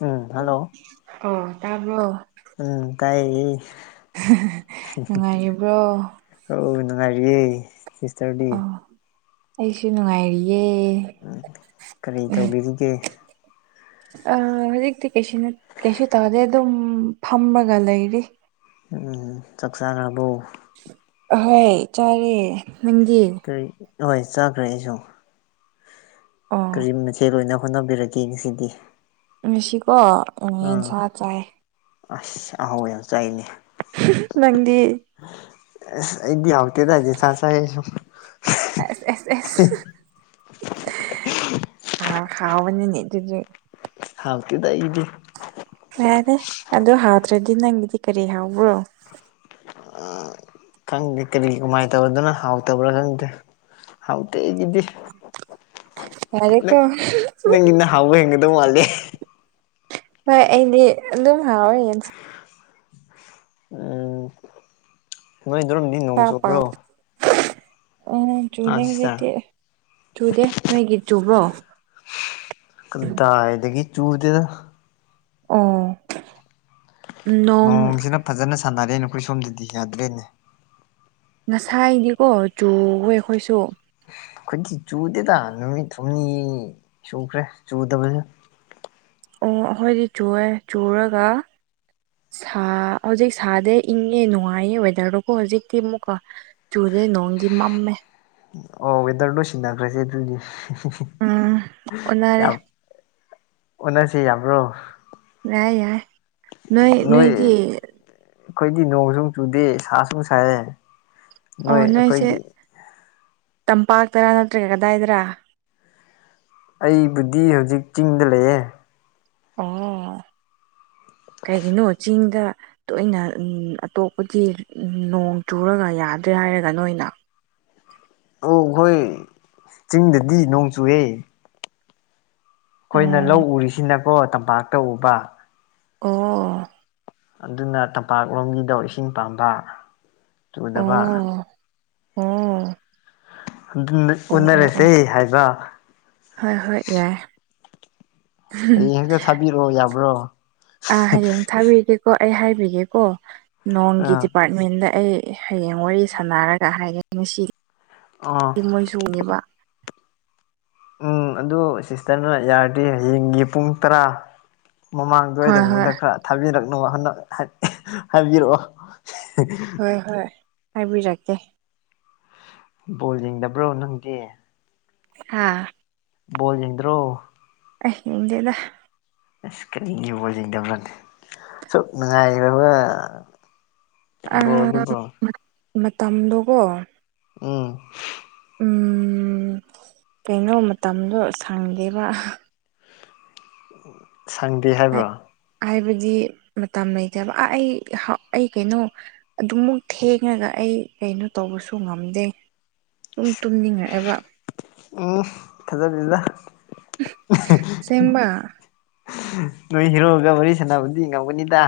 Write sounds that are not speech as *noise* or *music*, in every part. ꯎꯝ hello ꯑꯣ ꯇꯥꯕꯔꯣ ꯎꯝ ꯇꯥꯏꯌꯦ ꯅꯨꯡꯉꯥꯏꯔꯤꯕ꯭ꯔꯣ ꯑꯧ ꯅꯨꯡꯉꯥꯏꯔꯤꯌꯦ ꯁꯤꯁꯇꯔꯗꯤ ꯑꯥ ꯑꯩꯁꯨ ꯅꯨꯡꯉꯥꯏꯔꯤꯌꯦ ꯎꯝ ꯀꯔꯤ ꯎꯝ ꯇꯧꯕꯤꯔꯤꯒꯦ ꯍꯧꯖꯤꯛꯇꯤ ꯀꯩꯁꯨ ꯀꯩꯁꯨ ꯇꯧꯗꯦ ꯑꯗꯨꯝ ꯐꯝꯃꯒ ꯂꯩꯔꯤ ꯎꯝ ꯆꯥꯛꯆꯥꯥꯔꯥꯕꯣ ꯑꯍꯣꯏ ꯆꯥꯔꯦ ꯅꯪꯗꯤ ꯀꯔꯤ ꯍꯣꯏ ꯆꯥꯈ꯭ꯔꯦ ꯑꯩꯁꯨ ꯑꯣ ꯀꯔꯤ ꯃꯊꯦꯜ ꯑꯣꯏꯅ ꯍꯣꯠꯅꯕꯤꯔꯒꯦ ꯉꯁꯤꯗꯤ ꯉꯁꯤꯀꯣ ꯑꯥ ꯌꯦꯟꯁꯥ ꯆꯥꯏꯌꯦ ꯑꯁ ꯑꯍꯥꯎꯕ ꯌꯥꯝ ꯆꯥꯏꯅꯦ ꯅꯪꯗꯤ ꯑꯁ ꯑꯩꯗꯤ ꯍꯥꯎꯇꯦꯗ ꯌꯦꯟꯁꯥ ꯆꯥꯏꯌꯦ ꯑꯩꯁꯨ ꯑꯁ ꯑꯁ ꯍꯥꯎꯕꯅꯤꯅꯦ ꯑꯗꯨꯗꯤ ꯍꯥꯎꯇꯦꯗ ꯑꯩꯗꯤ ꯌꯥꯔꯦ ꯑꯗꯣ ꯍꯥꯎꯗ꯭ꯔꯗꯤ ꯅꯪꯒꯤꯗꯤ ꯀꯔꯤ ꯍꯥꯎꯕ꯭ꯔꯣ ꯈꯪꯗꯦ ꯀꯔꯤ ꯀꯃꯥꯏꯅ ꯇꯧꯗꯅ ꯍꯥꯎꯇꯕ꯭ꯔꯥ ꯈꯪꯗꯦ ꯍꯥꯎꯇꯦ ꯑꯩꯒꯤꯗꯤ ꯌꯥꯔꯦꯀꯣ ꯅꯪ ꯅꯪꯒꯤꯅ ꯍꯥꯎꯕ ꯍꯦꯟꯒꯗꯧ ꯃꯥꯜꯂꯦ ꯍꯣꯏ ꯑꯩꯗꯤ ꯑꯗꯨꯝ ꯍꯥꯎꯏ ꯌꯦꯟꯁꯥ ꯎꯝ ꯅꯣꯏ ꯑꯗꯣꯝꯗꯤ ꯅꯣꯡ ꯆꯨꯕ꯭ꯔꯣ ꯑꯣ ꯆꯨꯗꯦ ꯑꯥ ꯍꯧꯖꯤꯛꯇꯤ ꯁꯤꯁꯇꯔ ꯆꯨꯗꯦ ꯅꯣꯏꯒꯤ ꯆꯨꯕ꯭ꯔꯣ ꯀꯗꯥꯏꯗꯒꯤ ꯆꯨꯗꯦꯗ ꯑꯣ ꯅꯣꯡ ꯅꯣꯡꯁꯤꯅ ꯐꯖꯅ ꯁꯥꯟꯅꯔꯦꯅꯦ ꯑꯩꯈꯣꯏ ꯁꯣꯝꯗꯗꯤ ꯌꯥꯗ꯭ꯔꯦꯅꯦ ꯉꯁꯥꯏꯗꯤꯀꯣ ꯆꯨꯏꯌꯦ ꯑꯩꯈꯣꯏꯁꯨ ꯑꯩꯏꯈꯣꯏꯗꯤ ꯆꯨꯗꯦꯗ ꯅꯨꯃꯤꯠ ꯍꯨꯝꯅꯤ ꯁꯨꯈ꯭ꯔꯦ ꯆꯨꯗꯕꯁꯨ ꯑꯣ ꯑꯩꯈꯣꯏꯗꯤ ꯆꯦꯏꯌꯦ ꯆꯨꯔꯒ ꯁꯥ ꯍꯧꯖꯤꯛ ꯁꯥꯗꯦ ꯏꯪꯉꯦ ꯅꯨꯡꯉꯥꯏꯌꯦ ꯋꯦꯗꯔꯗꯨꯀꯨ ꯍꯧꯖꯤꯛꯇꯤ ꯑꯃꯨꯛꯀ ꯆꯨꯨꯗꯦ ꯅꯣꯡꯗꯤ ꯃꯝꯃꯦ ꯑꯣ ꯋꯦꯗꯔꯗꯣ ꯁꯤꯟꯅꯈ꯭ꯔꯁꯦ ꯑꯗꯨꯗꯤ ꯎꯝ ꯑꯣꯟꯅꯔꯦ ꯌꯥꯝ ꯑꯣꯟꯅꯁꯦ ꯌꯥꯕꯔꯣ ꯌꯥꯏ ꯌꯥꯏ ꯅꯣꯏ ꯑꯩꯈꯣꯏꯗꯤ ꯅꯣꯡꯁꯨ ꯆꯨꯗꯦ ꯁꯥ ꯁꯨ ꯁꯥꯏꯔꯦ ꯑꯣ ꯅꯣꯏꯁꯦ ꯇꯝꯄꯥꯛꯇꯔꯥ ꯅꯠꯇ꯭ꯔꯒ ꯀꯗꯥꯏꯗꯔꯥ ꯑꯩꯕꯨꯗꯤ ꯍꯧꯖꯤꯛ ꯆꯤꯡꯗ ꯂꯩꯌꯦ ꯑꯣ ꯀꯩꯒꯤꯅꯣ ꯆꯤꯡꯗ ꯇꯣꯏꯅ ꯎꯝ ꯑꯇꯣꯞꯄꯒꯤ ꯅꯣꯡ ꯆꯨꯔꯒ ꯌꯥꯗ꯭ꯔꯦ ꯍꯥꯏꯔꯒꯅ ꯅꫭꯏꯅ ꯑꯣ ꯑꯈꯣꯏ ꯆꯤꯡꯗꯗꯤ ꯅꯣꯡ ꯆꯨꯏꯌꯦ ꯑꯈꯣꯏꯅ ꯂꯧ ꯑꯣ ꯎꯔꯤꯁꯤꯅꯀꯣ ꯇꯝꯄꯥꯛꯇ ꯎꯕ ꯑꫭ ꯑꯗꯨꯅ ꯇꯝꯄꯥꯛꯂꯣꯝꯒꯤꯗꫭ ꯏꯁꯤꯡ ꯄꯥꯝꯕ ꯆꯨꯗꯕ ꯑꫭ ꯑꫭ ꯑꯗꯨꯅ ꯑꯣꯟꯅꯔꯁꯦ ꯍꯥꯏꯕ ꯍꯣꯏ ꯍꯣꯏ ꯌꯥꯏ ꯍꯌꯦꯡ ꯍꯦꯛꯇ ꯊꯥꯕꯤꯔꯛꯑꯣ ꯌꯥꯕ꯭ꯔꯣ ꯑ ꯍꯌꯦꯡ ꯊꯥꯕꯤꯒꯦꯀꯣ ꯑꯩ ꯍꯥꯏꯕꯤꯒꯦꯀꯣ ꯅꯣꯡꯒꯤ ꯑꯥ ꯗꯤꯄꯥꯠ ꯃꯦꯟꯗ ꯑꯩ ꯍꯌꯦꯡ ꯋꯥꯔꯤ ꯁꯥꯟꯅꯔꯒ ꯍꯥꯏꯒꯦ ꯉꯁꯤ ꯑꯥ ꯃꯣꯏ ꯇꯣꯡꯉꯤꯕ *inaudible* ꯎꯝ ꯑꯗꯨ ꯁꯤꯁꯇꯔꯅ ꯌꯥꯔꯗꯤ ꯍꯌꯦꯡꯒꯤ ꯄꯨꯡ ꯇꯔꯥ ꯍꯣꯏ ꯍꯣꯏ ꯃꯃꯥꯡꯗꯋꯥꯏꯗꯒꯨꯝꯕꯗ ꯈꯔ ꯊꯥꯕꯤꯔꯛꯅꯕ ꯍꯥꯟꯅ ꯍꯥꯏꯕꯤꯔꯛꯑꯣ ꯍꯣꯏ ꯍꯣꯏ ꯍꯥꯏꯕꯤꯔꯛꯀꯦ ꯕꯣꯜ ꯌꯦꯡꯗꯕ꯭ꯔꯣ ꯅꯪꯗꯤ ꯍꯥꯥ ꯕꫭꯜ ꯌꯦꯡꯗ꯭ꯔꯣ ꯑꯩ ꯉꯦꯡꯗꯦꯗ ꯑꯁ ꯀꯔꯤꯒꯤ ꯕꫭꯜ ꯌꯦꯡꯗꯕ ꯑꯁꯨꯛ ꯅꯨꯡꯉꯥꯏꯈ꯭ꯔꯕ ꯑ ꯑꯥ ꯕꯣꯜꯗꯨꯕꯣ ꯃꯇꯝꯗꯣꯀꯣ ꯎꯝ ꯎꯝ ꯀꯩꯅꯣ ꯃꯇꯝꯗꯣ ꯁꯥꯡꯗꯦꯕ ꯁꯪꯗꯦ ꯍꯥꯏꯕ꯭ꯔꯣ ꯍꯥꯏꯕꯗꯤ ꯃꯇꯝ ꯂꯩꯇꯦꯕ ꯑꯥ ꯑꯩ ꯑꯩ ꯀꯩꯅꯣ ꯑꯗꯨꯃꯨꯛ ꯊꯦꯡꯉꯒ ꯑꯩ ꯀꯩꯅꯣ ꯇꯧꯕꯁꯨ ꯉꯝꯗꯦ ꯑꯗꯨꯝ ꯇꯨꯝꯅꯤꯡꯉꯛꯑꯦꯕ ꯎꯝ ꯊꯥꯖꯗꯦꯗ ꯑꯁꯦꯡꯕ ꯅꯣꯏ ꯍꯦꯔꫭꯒ ꯋꯥꯔꯤ ꯁꯥꯟꯅꯕꯗꯤ ꯉꯝꯒꯅꯤꯗ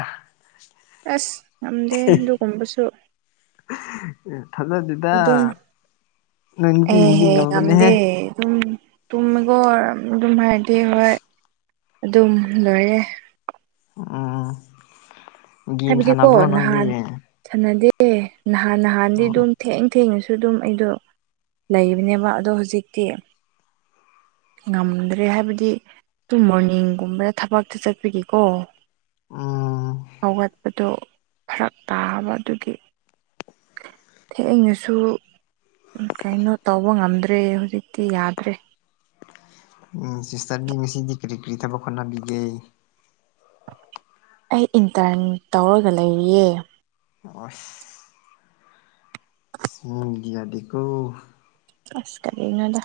ꯑꯁ ꯉꯝꯗꯦ ꯑꯗꯨꯒꯨꯝꯕꯁꯨ ꯑꯦ ꯊꯥꯖꯗꯦ ꯑꯗꯨꯝ ꯅꯨꯄꯤꯁꯤꯡꯗꯤ ꯑꯦꯍꯦ ꯉꯝꯕꯅꯦꯍꯦ ꯉꯝꯗꯦ ꯑꯗꯨꯝ ꯇꯨꯝꯃꯦꯀꫭ ꯑꯗꯨꯝ ꯍꯥꯏꯔꯗꯤ ꯍꯣꯏ ꯑꯗꯨꯝ ꯂꯣꯏꯔꯦ ꯎꯝ ꯒꯦꯝ ꯍꯥꯏꯕꯗꯤꯀꯣ ꯁꯥꯟꯅꯕ꯭ꯔꯣ ꯅꯪꯗꯤ ꯅꯍꯥꯟ ꯁꯥꯟꯅꯗꯦ ꯅꯍꯥꯟ ꯅꯍꯥꯟꯗꯤ ꯎꯝ ꯑꯗꯨꯝ ꯊꯦꯡ ꯊꯦꯡꯅꯁꯨ ꯑꯗꯨꯝ ꯑꯩꯗꯣ ꯂꯩꯕꯅꯦꯕ ꯑꯗꯣ ꯍꯧꯖꯤꯛꯇꯤ ꯉꯝꯗ꯭ꯔꯦ ꯍꯥꯏꯕꯗꯤ ꯇꯨ ꯃꯣꯔꯅꯤꯡꯒꯨꯝꯕꯗ ꯊꯕꯛꯁꯨ ꯆꯠꯄꯒꯤꯀꯣ ꯎꯝ ꯍꯧꯒꯠꯄꯗꯣ ꯐꯥꯔꯛ ꯇꯥꯕ ꯑꯗꯨꯒꯤ ꯊꯦꯡꯅꯁꯨ ꯀꯩꯅꯣ ꯇꯧꯕ ꯉꯝꯗ꯭ꯔꯦ ꯍꯧꯖꯤꯛꯇꯤ ꯌꯥꯗ꯭ꯔꯦ ꯎꯝ ꯁꯤꯁꯇꯔꯗꯤ ꯉꯁꯤꯗꯤ ꯀꯔꯤ ꯀꯔꯤ ꯊꯕꯛ ꯍꯣꯠꯅꯕꯤꯒꯦ ꯑꯩ ꯏꯟꯇ꯭ꯔꯟ ꯇꯧꯔꯒ ꯂꯩꯔꯤꯌꯦ ꯑꫭꯁ ꯃꯤꯗꯤ ꯌꯥꯗꯦꯀꫭ ꯑꯁ ꯀꯔꯤꯅꫭꯗ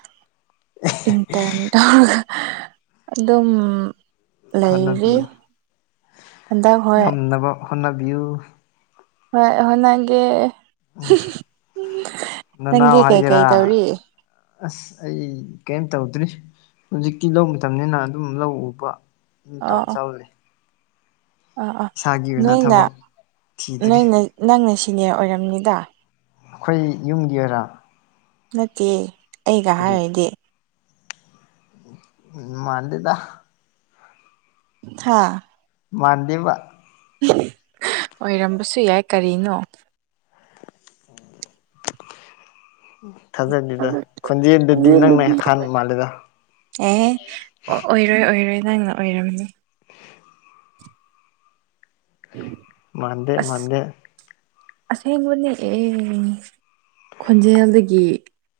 ꯏꯟꯇ꯭ꯔꯟ ꯇꯧꯔꯒ ꯑꯗꯨꯝ ꯂꯩꯔꯤ ꯍꯣꯠꯅꯕꯤꯌꯨ ꯍꯟꯗꯛ ꯍꯣꯏ ꯍꫭꯠꯅꯕꯤꯌꯨ ꯍꯣꯏ ꯍꫭꯠꯅꯒꯦ ꯅꯅꯥꯎ ꯅꯪꯗꯤ ꯀꯩ ꯍꯥꯏꯒꯦꯔꯥ ꯀꯩ ꯇꯧꯔꯤ ꯑꯁ ꯑꯩ ꯀꯩꯝ ꯇꯧꯗ꯭ꯔꯤ ꯍꯧꯖꯤꯛꯇꯤ ꯂꯧ ꯃꯇꯝꯅꯤꯅ ꯑꯗꯨꯝ ꯂꯧ ꯎꯕ ꯑꯣ ꯑꯣ *unintelligible* ꯑꯥ ꯑꯥ ꯏꯁꯥꯒꯤ ꯑꯣꯏꯅ ꯅꯣꯏꯅ ꯊꯕꯛ ꯊꯤꯗ꯭ꯔꯤ ꯅꯣꯏꯅ ꯅꯪꯅ ꯁꯤꯅꯤꯌꯔ ꯑꯣꯏꯔꯝꯅꯤꯗ ꯑꯩꯈꯣꯏ ꯌꯨꯝꯒꯤꯔ ꯅꯠꯇꯦ ꯑꯩꯒ ꯀꯔꯤ ꯍꯥꯏꯔꯗꯤ ꯃꯥꯟꯗꯦꯗ ꯍꯥꯥ ꯃꯥꯟꯗꯦꯕ ꯑꯣꯏꯔꯝꯕꯁꯨ ꯌꯥꯏ ꯀꯔꯤꯅꯣ *unintelligible* ꯊꯥꯖꯗꯦꯗ ꯈꯣꯟꯖꯦꯟꯗꯨꯗꯤ ꯅꯪꯅ ꯑꯍꯥꯟ ꯃꯥꯜꯂꯦꯗ ꯑꯦ ꯑꯣ ꯑꯣꯏꯔꯣꯏ ꯑꯣꯏꯔꯣꯏ ꯅꯪꯅ ꯑꯣꯏꯔꯝꯅꯤ *unintelligible* *inaudible* *inaudible* *unintelligible* ꯃꯥꯟꯗꯦ ꯑꯁ ꯃꯥꯟꯗꯦ ꯑꯁꯦꯡꯕꯅꯦ ꯑꯦ ꯈꯣꯟꯖꯦꯜꯗꯒꯤ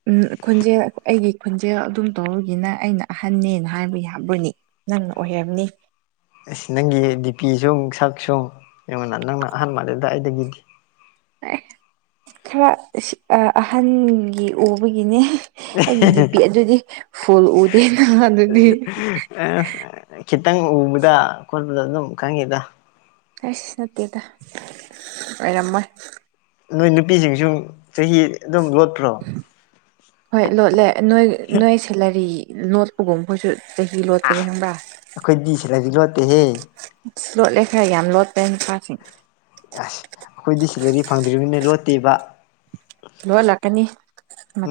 ꯎꯝ ꯈꯣꯟꯖꯦꯜ ꯑꯩꯒꯤ ꯈꯣꯟꯖꯦꯜ ꯑꯗꯨꯝ ꯇꯧꯔꯒꯤꯅ ꯑꯩꯅ ꯑꯍꯟꯅꯅ ꯍꯥꯏꯕ ꯌꯥꯕꯅꯤ ꯅꯪ ꯑꯣꯏꯝꯅꯤ ꯑꯁ ꯅꯪꯒꯤ ꯗꯤꯄꯤ ꯁꯨ ꯁꯛ ꯁꯨ ꯑꯩꯡꯉꯣꯟꯗꯒꯤ ꯅꯪꯅ ꯑꯍꯥꯟꯕ ꯑꯗꯨꯗ ꯑꯩꯗꯒꯤꯗꯤ ꯈꯔ ꯑꯍꯟꯒꯤ ꯎꯕꯒꯤꯅꯦ ꯑꯩꯒꯤ ꯗꯤꯄꯤ ꯑꯗꯨꯗꯤ ꯐꯨꯜ ꯎꯗꯦ ꯅꯍꯥꯟ ꯑꯗꯨꯅꯤ ꯈꯤꯇꯪ ꯎꯕꯗ ꯈꯣꯠꯄꯗ ꯑꯗꯨꯝ ꯈꯪꯉꯤꯗ ꯑꯩꯁ ꯅꯠꯇꯦꯗ ꯑꯣꯏꯔꯝꯃꯣꯏ ꯅꯣꯏ ꯅꯨꯄꯤꯁꯤꯡꯁꯨ ꯆꯍꯤ ꯑꯗꯨꯝ ꯂꯣꯠꯇ꯭ꯔꯣ ꯍꯣꯏ ꯂꯣꯠꯂꯦ ꯅꯣꯏ ꯅꯣꯏ ꯁꯦꯂꯔꯤ ꯅꯣꯠꯄꯒꯨꯝꯕꯁꯨ ꯑ ꯑꯩꯈꯣꯏ ꯁꯤꯔꯗꯤ ꯂꯣꯠꯇꯦꯍꯦ ꯂꯣꯠꯂꯦ ꯈꯔ ꯌꯥꯝ ꯂꯣꯠꯄꯩ ꯅꯨꯄꯥꯁꯤꯡ ꯑꯁ ꯑꯩꯈꯣꯏꯗꯤ ꯁꯦꯂꯔꯤ ꯐꯪꯗ꯭ꯔꯤꯕꯉꯅꯤꯅ ꯂꯣꯠꯇꯦꯕ ꯂꯣ ꯂꯥꯛꯀꯅꯤ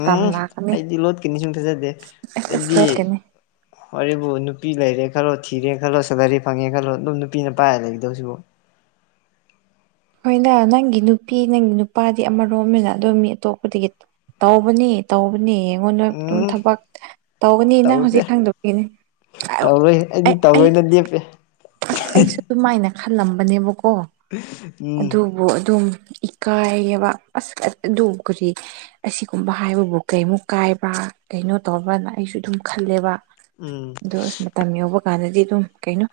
ꯎꯝ ꯑꯩꯗꯤ ꯂꯣꯠꯀꯅꯤ ꯁꯨꯝ ꯊꯥꯖꯗꯦ ꯑꯁ ꯑꯁ ꯑꯩꯗꯤ ꯂꯣꯠꯀꯅꯤ ꯋꯥꯔꯤꯕꯨ ꯅꯨꯄꯤ ꯂꯩꯔꯦ ꯈꯜꯂꯣ ꯊꯤꯔꯦ ꯈꯜꯂꯣ ꯁꯦꯂꯔꯤ ꯐꯪꯉꯦ ꯈꯜꯂꯣ ꯑꯗꯨꯝ ꯅꯨꯄꯤꯅ ꯄꯥꯏꯔꯒ ꯂꯩꯒꯗꯧꯁꯤꯕꯨ ꯑꯩꯣꯏꯅ ꯅꯪꯒꯤ ꯅꯨꯄꯤ ꯅꯪꯒꯤ ꯅꯨꯄꯥꯗꯤ ꯑꯃꯔꯣꯝꯅꯤꯅ ꯑꯗꯣ ꯃꯤ ꯑꯇꯣꯞꯄꯗꯒꯤ ꯇꯧꯕꯅꯤ ꯇꯧꯕꯅꯤ ꯑꯩꯉꯣꯟꯗ ꯑꯗꯨꯝ ꯎꯝ ꯊꯕꯛ ꯇꯧꯅꯤ ꯅꯪ ꯇꯧꯗꯦ ꯍꯧꯖꯤꯛ ꯈꯪꯗꯕꯒꯤꯅꯤ ꯑꯩ ꯗꯤ ꯄꯦ *unintelligible* ꯑꯩꯁꯨ ꯑꯗꯨꯃꯥꯏꯅ ꯈꯜꯂꯝꯕꯅꯦꯕꯀꯣ ꯎꯝ ꯕꯨ ꯑꯗꯨꯝ ꯏꯀꯥꯏꯕ ꯑꯁ ꯑꯗꯨꯝ ꯀꯔꯤ ꯑꯁꯤꯒꯨꯝꯕ ꯍꯥꯏꯕꯕꯨ ꯀꯩꯃꯨꯛ ꯀꯥꯏꯕ ꯀꯩꯅꯣ ꯇꯧꯕ꯭ꯔꯅ ꯑꯩꯁꯨ ꯑꯗꯨꯝ ꯈꯜꯂꯦꯕ ꯎꯝ ꯑꯗꯣ ꯑꯁ ꯃꯇꯝ ꯌꯧꯕ ꯀꯥꯟꯗꯗꯤ ꯑꯗꯨꯝ ꯀꯩꯅꯣ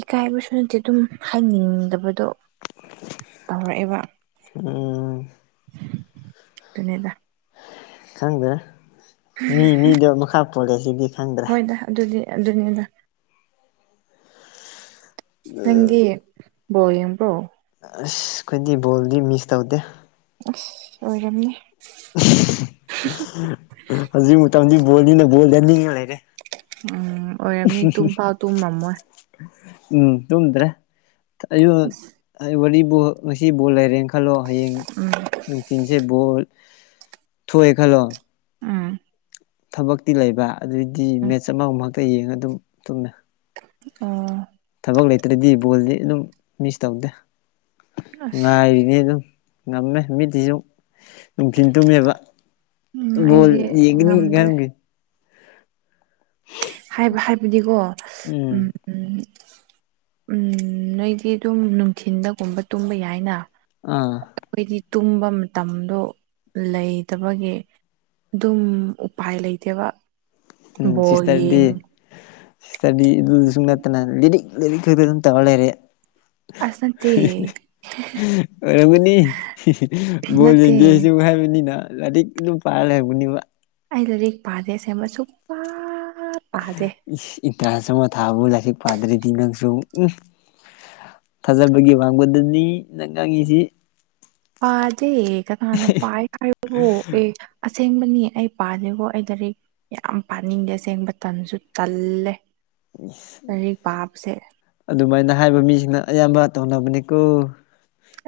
ꯏꯀꯥꯏꯕꯁꯨ ꯅꯠꯇꯦ ꯑꯗꯨꯝ ꯍꯥꯏꯅꯤꯡꯗꯕꯗꯣ ꯇꯧꯔꯛꯑꯦꯕ ꯎꯝ ꯑꯗꯨꯅꯦꯗ ꯈꯪꯗ꯭ꯔꯦ ꯃꯤ ꯃꯤꯗꯣ ꯃꯈꯥ ꯄꯣꯜꯂꯦ ꯁꯤꯗꯤ ꯈꯪꯗ꯭ꯔꯦ ꯍꯣꯏꯗ ꯑꯗꯨꯗꯤ ꯑꯗꯨꯅꯤꯗ ꯅꯪꯗꯤ ꯕꯣꯜ ꯌꯦꯡꯄꯔꯣ ꯑꯁ ꯑꯩꯈꯣꯏꯗꯤ ꯕꯣꯜꯗꯤ ꯃꯤꯁ ꯇꯧꯗꯦ ꯑꯁ ꯑꯣꯏꯔꯝꯅꯦ ꯏꯁ ꯍꯧꯖꯤꯛ ꯃꯇꯝꯗꯤ ꯕꯣꯜꯅꯤꯅ ꯕꯣꯜꯗꯅꯤꯡꯉ ꯂꯩꯔꯦ ꯎꯝ ꯑꯣꯏꯔꯝꯅꯤ ꯇꯨꯝ ꯄꯥꯎ ꯇꯨꯝꯃꯝꯃꯣꯏ ꯎꯝ ꯇꯨꯝꯗ꯭ꯔꯦ ꯑ ꯍꯥꯏꯕꯗꯤ ꯕꯣꯜ ꯉꯁꯤ ꯕꯣꯜ ꯂꯩꯔꯦ ꯈꯥ ꯈꯜꯂꯣ ꯍꯌꯦꯡ ꯅꯨꯡꯊꯤꯟꯁꯦ ꯕꯣꯜ ꯊꯣꯛꯑꯦ ꯈꯜꯂꯣ ꯎꯝ ꯊꯕꯛꯇꯤ ꯂꯩꯕ ꯑꯗꯨꯏꯗꯤ ꯎꯝ ꯃꯦꯠꯆ ꯑꯃꯒꯨꯝꯕ ꯈꯥꯛꯇ ꯌꯦꯡꯉ ꯑꯗꯨꯝ ꯇꯨꯝꯃꯦ ꯑꯣ ꯊꯕꯛ ꯂꯩꯇ꯭ꯔꯗꯤ ꯕꯣꯜꯗꯤ ꯑꯗꯨꯝ ꯃꯤꯁ ꯇꯧꯗꯦ ꯑꯁ ꯉꯥꯏꯔꯤ ꯑꯅꯤ ꯑꯗꯨꯝ *unintelligible* ꯉꯝꯃꯦ ꯃꯤꯠꯇꯁꯨ ꯅꯨꯡꯊꯤꯟ ꯇꯨꯝꯃꯦꯕ ꯎꯝ ꯕꯣꯜ ꯑꯩꯗꯤ ꯌꯦꯒꯅꯤ ꯉꯝꯗ꯭ꯔꯦ ꯀꯦ *unintelligible* ꯍꯥꯏꯕ ꯍꯥꯏꯕꯗꯤꯀꯣ ꯎꯝ ꯎꯝ ꯎꯝ ꯅꯣꯏꯗꯤ ꯑꯗꯨꯝ ꯅꯨꯡꯊꯤꯟꯗꯒꯨꯝꯕ ꯇꯨꯝꯕ ꯌꯥꯏꯅ ꯑꯥ ꯑꯩꯈꯣꯏꯗꯤ ꯇꯨꯝꯕ ꯃꯇꯝꯗꯣ ꯂꯩꯇꯕꯒꯤ ꯑꯗꯨꯝ ꯎꯄꯥꯏ ꯂꯩꯇꯦꯕ ꯎꯝ ꯕꯣꯜ ꯁꯤꯁꯇꯔꯗꯤ ꯌꯦꯡ ꯁꯤꯁꯇꯔꯗꯤ ꯑꯗꯨ ꯁꯨꯡ ꯅꯠꯇꯅ ꯂꯩꯔꯤꯛ ꯂꯩꯔꯤꯛ ꯇꯗ ꯑꯗꯨꯝ ꯇꯧꯔꯥ ꯂꯩꯔꯦ ꯑꯁ ꯅꯠꯇꯦ ꯍꯦ ꯑꯣꯏꯔꯝꯒꯅꯤ ꯕꯣꯜ ꯅꯠꯇꯦ ꯌꯦꯡꯗꯦꯁꯨ ꯍꯥꯏꯕꯅꯤꯅ ꯂꯥꯏꯔꯤꯛ ꯑꯗꯨꯝ ꯄꯥꯔꯂꯩꯔꯝꯒꯅꯤꯕ ꯑꯩ ꯂꯥꯏꯔꯤꯛ ꯄꯥꯗꯦ ꯑꯁꯦꯡꯕ ꯁꯨꯛꯄ ꯏꯟꯇꯔꯥꯟꯁ ꯑꯃ ꯊꯥꯕꯨ ꯂꯥꯏꯔꯤꯛ ꯄꯥꯗ꯭ꯔꯗꯤ ꯅꯪꯁꯨ ꯎꯝ ꯊꯥꯖꯕꯒꯤ ꯋꯥꯡꯃꯗꯅꯤ ꯅꯪ ꯉꯥꯡꯉꯤꯁꯤ ꯄꯥꯗꯦ ꯀꯅꯅ ꯄꯥꯏ ꯍꯥꯏꯕꯣ ꯑꯦ ꯑꯁꯦꯡꯕꯅꯤ ꯑꯩ ꯄꯥꯥꯗꯦꯀꯣ ꯑꯩ ꯂꯥꯔꯤꯛ ꯌꯥꯝ ꯄꯥꯅꯤꯡꯗꯦ ꯑꯁꯦꯡ ꯇꯟꯁꯨ ꯇꯜꯂꯦ ꯂꯥꯏꯔꯤꯛ ꯄꯥꯕꯁꯦ ꯑꯗꯨꯃꯥꯏꯅ ꯍꯥꯏꯕ ꯃꯤꯁꯤꯡꯅ ꯑꯌꯥꯝꯕ ꯇꯧꯅꯕꯅꯤꯀꯣ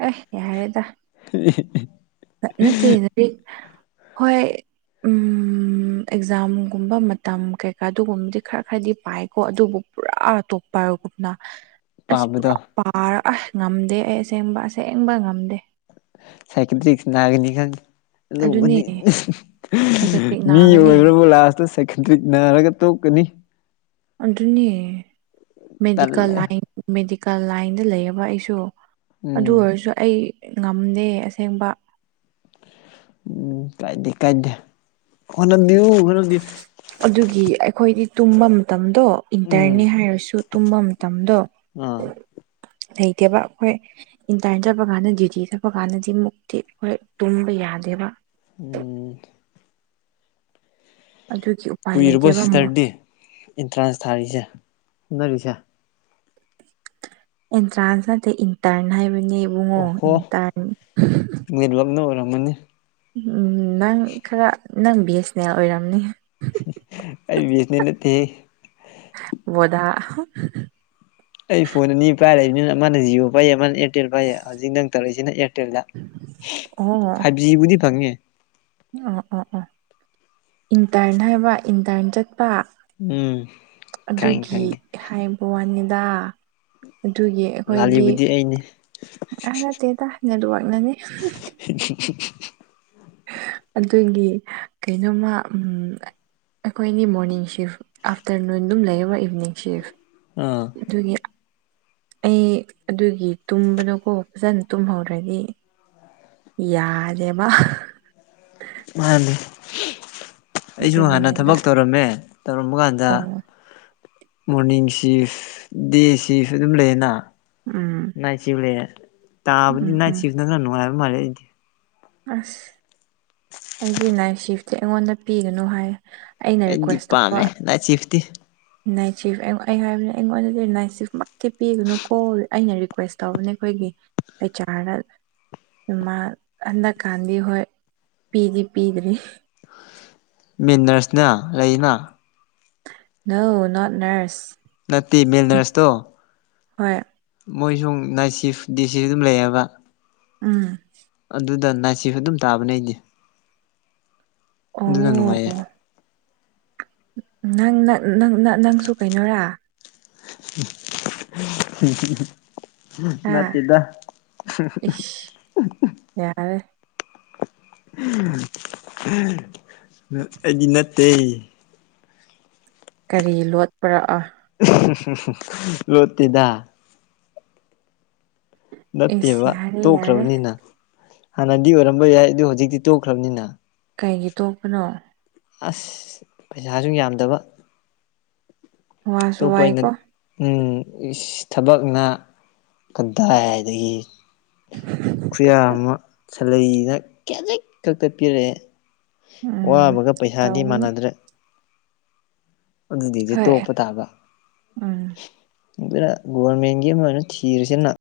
ꯑꯦ ꯌꯥꯔꯦꯗ *unintelligible* ꯅꯠꯇꯦ ꯂꯔꯤꯛ ꯍꯣꯏ ꯎꯝ ꯑꯦꯛꯖꯥꯝꯒꯨꯝꯕ ꯃꯇꯝ ꯀꯩꯀꯥ ꯑꯗꯨꯒꯨꯝꯕꯗꯤ ꯈꯔ ꯈꯔꯗꯤ ꯄꯥꯏꯀꯣ ꯑꯗꯨꯕꯨ ꯄꯨꯔꯥ ꯑ ꯗꯣꯞꯇꯔꯒꯨꯞꯅ ꯑꯁ ꯄꯥꯕꯗꯣ ꯄꯨꯔꯥ ꯄꯥꯔ ꯑꯁ ꯉꯝꯗꯦ ꯑꯩ ꯑꯁꯦꯡꯕ ꯑꯁꯦꯡꯕ ꯉꯝꯗꯦ ꯁꯥꯏꯀꯤꯇꯔꯤꯛꯁ ꯅꯥꯒꯅꯤ ꯈꯪꯉꯤ ꯑꯗꯨꯅꯦ ꯑꯗꯨꯒꯨꯝꯕꯅꯤ ꯁꯥꯏꯀꯦꯇ꯭ꯔꯤꯛ ꯃꯤ ꯅꯥꯒꯅꯤ ꯑꯣꯏꯕ꯭ꯔꯕꯨ ꯂꯥꯁꯇ ꯁꯥꯏꯀꯤꯇ꯭ꯔꯤꯛ ꯅꯥꯔꯒ ꯇꯣꯛꯀꯅꯤ ꯑꯗꯨꯅꯤ ꯃꯦꯗꯤꯀꯦꯜ ꯇꯜꯂꯦ ꯂꯥꯏꯟ ꯃꯦꯗꯤꯀꯦꯜ ꯂꯥꯏꯟꯗ ꯂꯩꯔꯕ ꯑꯩꯁꯨ ꯑꯗꯨ ꯎꯝ ꯑꯣꯏꯔꯁꯨ ꯑꯩ ꯉꯝꯗꯦ ꯑꯁꯦꯡꯕ ꯎꯝ ꯀꯥꯏꯗꯤ ꯀꯥꯏꯗ *unintelligible* ꯑꯗꯨꯒꯤ ꯑꯩꯈꯣꯏꯒꯤ ꯇꯨꯝꯕ ꯃꯇꯝꯗꯣ ꯎꯝ ꯏꯟꯇꯔꯟꯅꯤ ꯍꯥꯏꯔꯁꯨ ꯇꯨꯝꯕ ꯃꯇꯝꯗꯣ ꯑꯥ ꯂꯩꯇꯦꯕ ꯑꯩꯈꯣꯏ ꯏꯟꯇꯥꯔꯟ ꯆꯠꯄ ꯀꯥꯟꯗ ꯗ꯭ꯌꯨꯇꯤ ꯆꯠꯄ ꯀꯥꯟꯗꯗꯤ ꯃꯨꯛꯇꯤ ꯍꯣꯏ ꯇꯨꯝꯕ ꯌꯥꯗꯦꯕ ꯎꯝ ꯑꯗꯨꯀꯤ ꯎ ꯀꯨꯏꯔꯕ ꯁꯤꯁꯇꯔꯗꯤ ꯑꯦꯟꯇ꯭ꯔꯥꯟꯁ ꯊꯥꯔꯤꯁꯦ ꯍꯣꯠꯅꯔꯤꯁꯦ ꯑꯦꯟꯇ꯭ꯔꯥꯟꯁ ꯅꯠꯇꯦ ꯏꯟꯇꯔꯟ ꯍꯥꯏꯕꯅꯦꯕꯨꯡꯉꯣ ꯑꯣꯍꯣ ꯏꯟꯇꯔꯟ ꯅꯦꯠꯋꯥꯛꯅ ꯑꯣꯏꯔꯝꯃꯅꯤ ꯎꯝ ꯅꯪ ꯈꯔ ꯅꯪ ꯕꯤ ꯑꯦꯁ ꯅꯦꯜ ꯑꯣꯏꯔꯝꯅꯤ ꯑꯩ ꯕꯤ ꯑꯦꯁ ꯅꯦꯜ ꯅꯠꯇꯦ ꯑꯣꯗꯥ ꯑꯩ ꯐꯣꯟ ꯑꯅꯤ ꯄꯥꯏꯔꯂꯩꯕꯅꯤꯅ ꯃꯥꯅ ꯖꯤꯑꯣ ꯄꯥꯏꯌꯦ ꯃꯥꯅ ꯑꯦꯌꯥꯔꯇꯦꯜ ꯄꯥꯏꯌꯦ ꯍꯧꯖꯤꯛ ꯅꯪ ꯇꯧꯔꯛꯏꯁꯤꯅ ꯑꯦꯌꯔ ꯇꯦꯜꯗ ꯑꯣ ꯐꯥꯏꯚ ꯖꯤꯕꯨꯗꯤ ꯐꯪꯉꯦ ꯑꯣ ꯑꯣ ꯑꯣ ꯏꯟꯇꯔꯟ ꯍꯥꯏꯕ ꯏꯟꯇꯔꯟ ꯆꯠꯄ ꯎꯝ ꯈꯪꯉꯦ ꯑꯗꯨꯒꯤ ꯈꯪꯉꯦ ꯍꯥꯏꯕ ꯋꯥꯅꯤꯗ ꯑꯗꯨꯒꯤ ꯑꯩꯈꯣꯏꯒꯤ ꯂꯥꯜꯂꯤꯕꯨꯗꯤ ꯑꯩꯅꯤ ꯑꯥ ꯅꯠꯇꯦꯗ ꯅꯦꯠꯋꯥꯔꯛꯅꯅꯦ ꯍꯝꯝ *unintelligible* ꯑꯗꯨꯏꯗꯤ ꯀꯩꯅꯣꯝꯃ ꯎꯝ ꯑꯩꯈꯣꯏꯅꯤ ꯃꯣꯔꯅꯤꯡ ꯁꯤꯐ ꯑꯥꯐꯇꯔꯅꯨꯟ ꯑꯗꯨꯝ ꯂꯩꯌꯦꯕ ꯏꯚꯤꯅꯤꯡ ꯁꯤꯐ ꯑꯥ ꯑꯗꯨꯒꯤ ꯑꯩ ꯑꯗꯨꯒꯤ ꯇꯨꯝꯕꯗꯣꯀꯣ ꯐꯖꯅ ꯇꯨꯝꯍꯧꯗ꯭ꯔꯗꯤ ꯌꯥꯔꯦꯕ ꯃꯥꯅꯤ ꯑꯩꯁꯨ ꯍꯥꯟꯅ ꯑꯗꯨꯒꯤꯅꯤꯗ ꯊꯕꯛ ꯇꯧꯔꯝꯃꯦ ꯇꯧꯔꯝꯕ ꯀꯥꯟꯗ ꯑꯣ ꯃꯣꯔꯅꯤꯡ ꯁꯤꯐ ꯗꯦ ꯁꯤꯐ ꯑꯗꯨꯝ ꯂꯩꯌꯦꯅ ꯎꯝ ꯅꯥꯆꯤꯐꯂꯦ ꯇꯥꯕꯗꯤ ꯎꯝ ꯎꯝ ꯅꯥꯏꯆꯤꯐꯅ ꯈꯔ ꯅꯨꯡꯉꯥꯏꯕ ꯃꯥꯜꯂꯦ ꯑꯩꯗꯤ ꯑꯁ ꯑꯩꯗꯤ ꯅꯥꯏꯠ ꯁꯤꯐꯇꯤ ꯑꯩꯉꯣꯟꯗ ꯄꯤꯒꯅꯨ ꯍꯥꯏ ꯑꯩꯅ ꯑꯩꯗꯤ ꯔꯤꯀ꯭ꯋꯦꯁ ꯄꯥꯝꯃꯦ ꯇꯧꯕ ꯅꯥꯏꯠ ꯁꯤꯐꯇꯤ ꯅꯥꯏꯆꯤꯐ ꯑꯩ - ꯑꯩ ꯍꯥꯏꯕꯗꯤ ꯑꯩꯉꯣꯟꯗꯗꯤ ꯅꯥꯏꯆꯤꯐꯃꯛꯇꯤ ꯄꯤꯒꯅꯨꯀꯣ ꯑꯩꯅ ꯔꯤꯀ꯭ꯋꯦꯁ ꯇꯧꯕꯅꯦ ꯑꯩꯈꯣꯏꯒꯤ ꯍꯩꯆ ꯔ ꯗꯥ ꯃꯥ ꯍꯟꯗꯛꯀꯥꯟꯗꯤ ꯍꯣꯏ ꯄꯤꯗꯤ ꯄꯤꯗꯔꯤ ꯃꯦꯟꯅꯔꯁꯅ ꯂꯩꯅ ꯅꯣ ꯅꯣꯠ ꯅꯔꯁ ꯅꯠꯇꯦ ꯃꯦꯜ ꯅꯔꯁꯇꯣ ꯍꯣꯏ ꯃꯣꯏꯁꯨ ꯅꯥꯏꯠ ꯁꯤꯐꯗꯤ ꯁꯤꯗꯁꯨꯝ ꯂꯩꯌꯦꯕ ꯎꯝ ꯑꯗꯨꯗ ꯅꯥꯏꯠ ꯁꯤꯐ ꯑꯗꯨꯝ ꯇꯥꯕꯅꯦ ꯑꯩꯗꯤ ꯑꯗꯨꯅ ꯑꯣ ꯅꯨꯡꯉꯥꯏꯌꯦ ꯅꯪ -ꯅ -ꯅꯪꯅ -ꯅꯪꯁꯨ ꯀꯩꯅꯣꯔꯥ *unintelligible* ꯑꯥ ꯅꯠꯇꯦꯗ ꯏꯁ ꯌꯥꯔꯦ *unintelligible* ꯑꯩꯗꯤ ꯅꯠꯇꯦ ꯀꯔꯤ ꯂꯣꯠꯄ꯭ꯔꯥ ꯑꯥ *unintelligible* ꯂꯣꯠꯇꯦꯗ ꯏꯁ ꯅꯠꯇꯦꯕ ꯌꯥꯔꯦ ꯌꯥꯔꯦ ꯇꯣꯛꯈ꯭ꯔꯕꯅꯤꯅ ꯍꯥꯟꯅꯗꯤ ꯑꯣꯏꯔꯝꯕ ꯌꯥꯏ ꯑꯗꯨ ꯍꯧꯖꯤꯛꯇꯤ ꯇꯣꯛꯈ꯭ꯔꯕꯅꯤꯅ ꯀꯩꯒꯤ ꯇꯣꯛꯄꯅꯣ ꯑꯁ ꯄꯩꯁꯥꯁꯨ ꯌꯥꯝꯗꯕ ꯋꯥꯁꯨ ꯑꯇꯣꯞꯄ ꯑꯣꯏꯅ ꯋꯥꯏꯀꯣ ꯎ ꯑꯁ ꯊꯕꯛꯅ ꯀꯗꯥꯏꯗꯒꯤ ꯈꯨꯌꯥ ꯑꯃ ꯁꯥꯂꯩꯅ ꯈꯦꯖꯤꯛ ꯈꯛꯇ ꯄꯤꯔꯛꯑꯦ ꯎꯝ ꯋꯥꯕꯒ ꯄꯩꯁꯥꯗꯤ ꯇꯧꯕꯅꯤ ꯃꯥꯟꯅꯗ꯭ꯔꯦ ꯑꯗꯨꯗꯤꯗꯤ ꯍꯣꯏ ꯇꯣꯛꯄ ꯇꯥꯕ ꯎꯝ ꯑꯗꯨꯅ ꯒꯣꯕꯔꯃꯦꯟꯒꯤ ꯑꯃ ꯑꯣꯏꯅ ꯊꯤꯔꯤꯁꯦꯅ